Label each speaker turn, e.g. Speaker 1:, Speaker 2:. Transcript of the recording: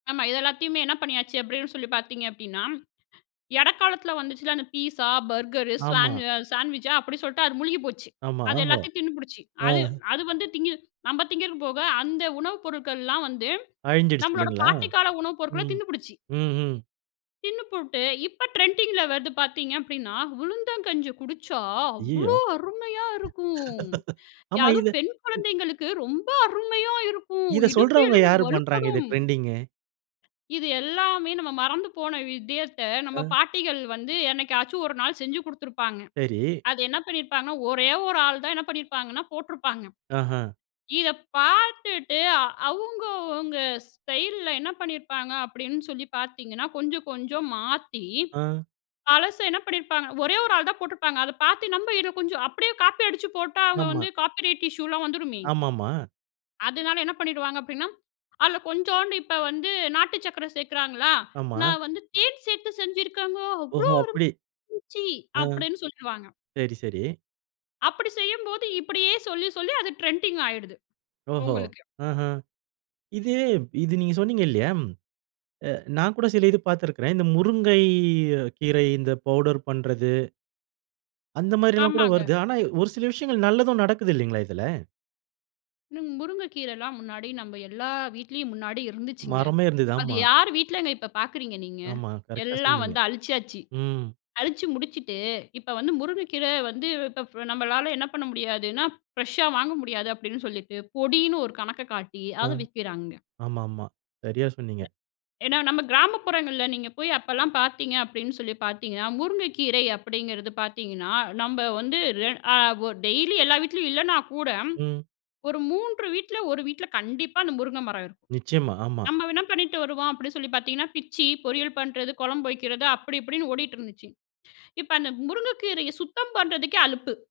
Speaker 1: ஆமா இத எல்லாத்தையுமே என்ன பண்ணியாச்சு அப்படின்னு சொல்லி பாத்தீங்க அப்படினா, இடைக்காலத்துல வந்துச்சுல்ல அந்த பீஸ்ஸா, பர்கரு,
Speaker 2: ஆமா.
Speaker 1: சாணு சாண்ட்விச்சா அப்படி சொல்லிட்டு அது முழுகி போச்சு.
Speaker 2: ஆமா,
Speaker 1: அது
Speaker 2: ஓஹோ!
Speaker 1: எல்லாத்தையும் தின்னுபுடிச்சு. அது
Speaker 2: ஆங்.
Speaker 1: அது வந்து திங்கி நம்ம திங்கிறக்கு போக, அந்த உணவு பொருட்கள்லாம் வந்து,
Speaker 2: அழிஞ்சிடுச்சு
Speaker 1: நம்பளோட
Speaker 2: இல்லைங்களா,
Speaker 1: பாட்டி கால உணவு பொருட்களை
Speaker 2: ம்,
Speaker 1: தின்னுபுடிச்சு.
Speaker 2: ம்ஹ்ம்.
Speaker 1: தின்னு போட்டு இப்போ ட்ரெண்டிங்கில வருது பாத்தீங்க அப்படின்னா, உளுந்தங்கஞ்சி குடிச்சா
Speaker 2: ஐயியோ!
Speaker 1: அவ்வளோ அருமையா இருக்கும்,
Speaker 2: ஆமா, இது.
Speaker 1: யாரும் பெண் குழந்தைங்களுக்கு ரொம்ப அருமையா இருக்கு,
Speaker 2: இதை
Speaker 1: இடுப்பு
Speaker 2: சொல்றவங்க
Speaker 1: எலும்பு
Speaker 2: யார் பண்ணுறாங்க?
Speaker 1: வலுப்படும்.
Speaker 2: இதை ட்ரெண்டிங்?
Speaker 1: இது எல்லாமே நம்ம மறந்து போன விஷயத்த நம்ம
Speaker 2: ஆ.
Speaker 1: பாட்டிகள் வந்து என்னைக்காச்சும் ஒரு நாள் செஞ்சு குடுத்துருப்பாங்க.
Speaker 2: சரி.
Speaker 1: அது என்ன பண்ணியிருப்பாங்கன்னா ஒரே ஒரு ஆள் தான் என்ன பண்ணியிருப்பாங்கன்னா போட்ருப்பாங்க,
Speaker 2: ஆஹா.
Speaker 1: இதை பாத்துட்டு, அவங்க அவங்க ஸ்டைல்ல என்ன பண்ணிருப்பாங்க அப்படின்னு சொல்லி பாத்தீங்கன்னா, கொஞ்சம், கொஞ்சம் மாத்தி
Speaker 2: ஆங்.
Speaker 1: பழச என்ன பண்ணியிருப்பாங்க, ஒரே ஒரு ஆள் தான் போட்டிருப்பாங்க, அதை பாத்து நம்ப இதை கொஞ்சம் அப்படியே காப்பி அடிச்சு போட்டா அவங்க
Speaker 2: ஆமா.
Speaker 1: வந்து காப்பி ரைட் இஷ்யூ எல்லாம் வந்துருமே.
Speaker 2: ஆமாமா.
Speaker 1: அதுனால என்ன பண்ணிருவாங்க அப்டீன்னா, அதுல கொஞ்சோண்டு இப்ப வந்து நாட்டு சக்கரை சேர்க்கிறாங்களா,
Speaker 2: ஆமா.
Speaker 1: நான் வந்து தேன் சேர்த்து செஞ்சிருக்காங்க அவ்வளோ
Speaker 2: ஓஹோ! அப்படி,
Speaker 1: அருமையா இருந்துச்சு,
Speaker 2: ஆ
Speaker 1: அப்படின்னு சொல்லுவாங்க.
Speaker 2: சரி, சரி.
Speaker 1: அப்படி செய்யும்போது இப்படியே சொல்லி சொல்லி அது ட்ரெண்டிங் ஆயிடுது,
Speaker 2: ஓஹோ!
Speaker 1: உங்களுக்கு.
Speaker 2: ஆஹ. இது இது நீங்க சொன்னீங்க இல்லையா? அ நான் கூட சில இது பாத்திருக்கிறேன். இந்த முருங்கை கீரை இந்த பவுடர் பண்றது அந்த மாரி எல்லாம் கூட
Speaker 1: ஆமாங்க.
Speaker 2: வருது, ஆனா ஒரு சில விஷயங்கள் நல்லதும் நடக்கிது இல்லைங்களா இதுல?
Speaker 1: இன் முருங்கைக்கீரைலாம் முன்னாடி நம்ம எல்லா வீட்லயும் முன்னாடி இருந்துச்சுங்க,
Speaker 2: மரமே இருந்தது
Speaker 1: அது
Speaker 2: ஆமா.
Speaker 1: யார் வீட்லங்க இப்போ பாக்குறீங்க நீங்க?
Speaker 2: ஆமா, கரெக்ட்டா
Speaker 1: எல்லாம்
Speaker 2: சொன்னீங்க.
Speaker 1: வந்து அழிச்சிசாச்சு.
Speaker 2: ம்.
Speaker 1: அழிச்சு முடிச்சுட்டு, இப்ப வந்து முருங்கைக்கீரை வந்து இப்போ ஃப் நம்மளால என்ன பண்ண முடியாதுன்னா, ஃப்ரெஷ்ஷா வாங்க முடியாது அப்படின்னு சொல்லிட்டு பொடின்னு ஒரு கணக்க காட்டி
Speaker 2: ஆ,
Speaker 1: அதை விற்கிறாங்கங்க.
Speaker 2: ஆமா, ஆமா. சரியா சொன்னீங்க.
Speaker 1: ஏன்னா, நம்ம கிராமப்புறங்களில நீங்க போய் அப்பலாம் பாத்தீங்க அப்படின்னு சொல்லி பாத்தீங்கன்னா, முருங்கைக்கீரை அப்டீங்கிறது பாத்தீங்கன்னா, நம்ம வந்து ரெ அ ஒ டெய்லி எல்லா வீட்லேயும் இல்லைன்னா கூட,
Speaker 2: ம்.
Speaker 1: ஒரு 3 வீட்ல, 1 வீட்ல கண்டிப்பா அந்த முருங்கை மரம் இருக்கும்.
Speaker 2: நிச்சயமா ஆமா.
Speaker 1: நம்ம வேணா பண்ணிட்டு வருவோம் அப்படின்னு சொல்லி பாத்தீங்கன்னா, பிச்சி பொரியல் பண்ணுறது, குழம்பு வைக்கிறது அப்படி இப்படின்னு ஓடிட்டு இருந்துச்சு. இப்ப அந்த முருங்கைக்கீரையை சுத்தம் பண்ணுறதுக்கே அலுப்பு.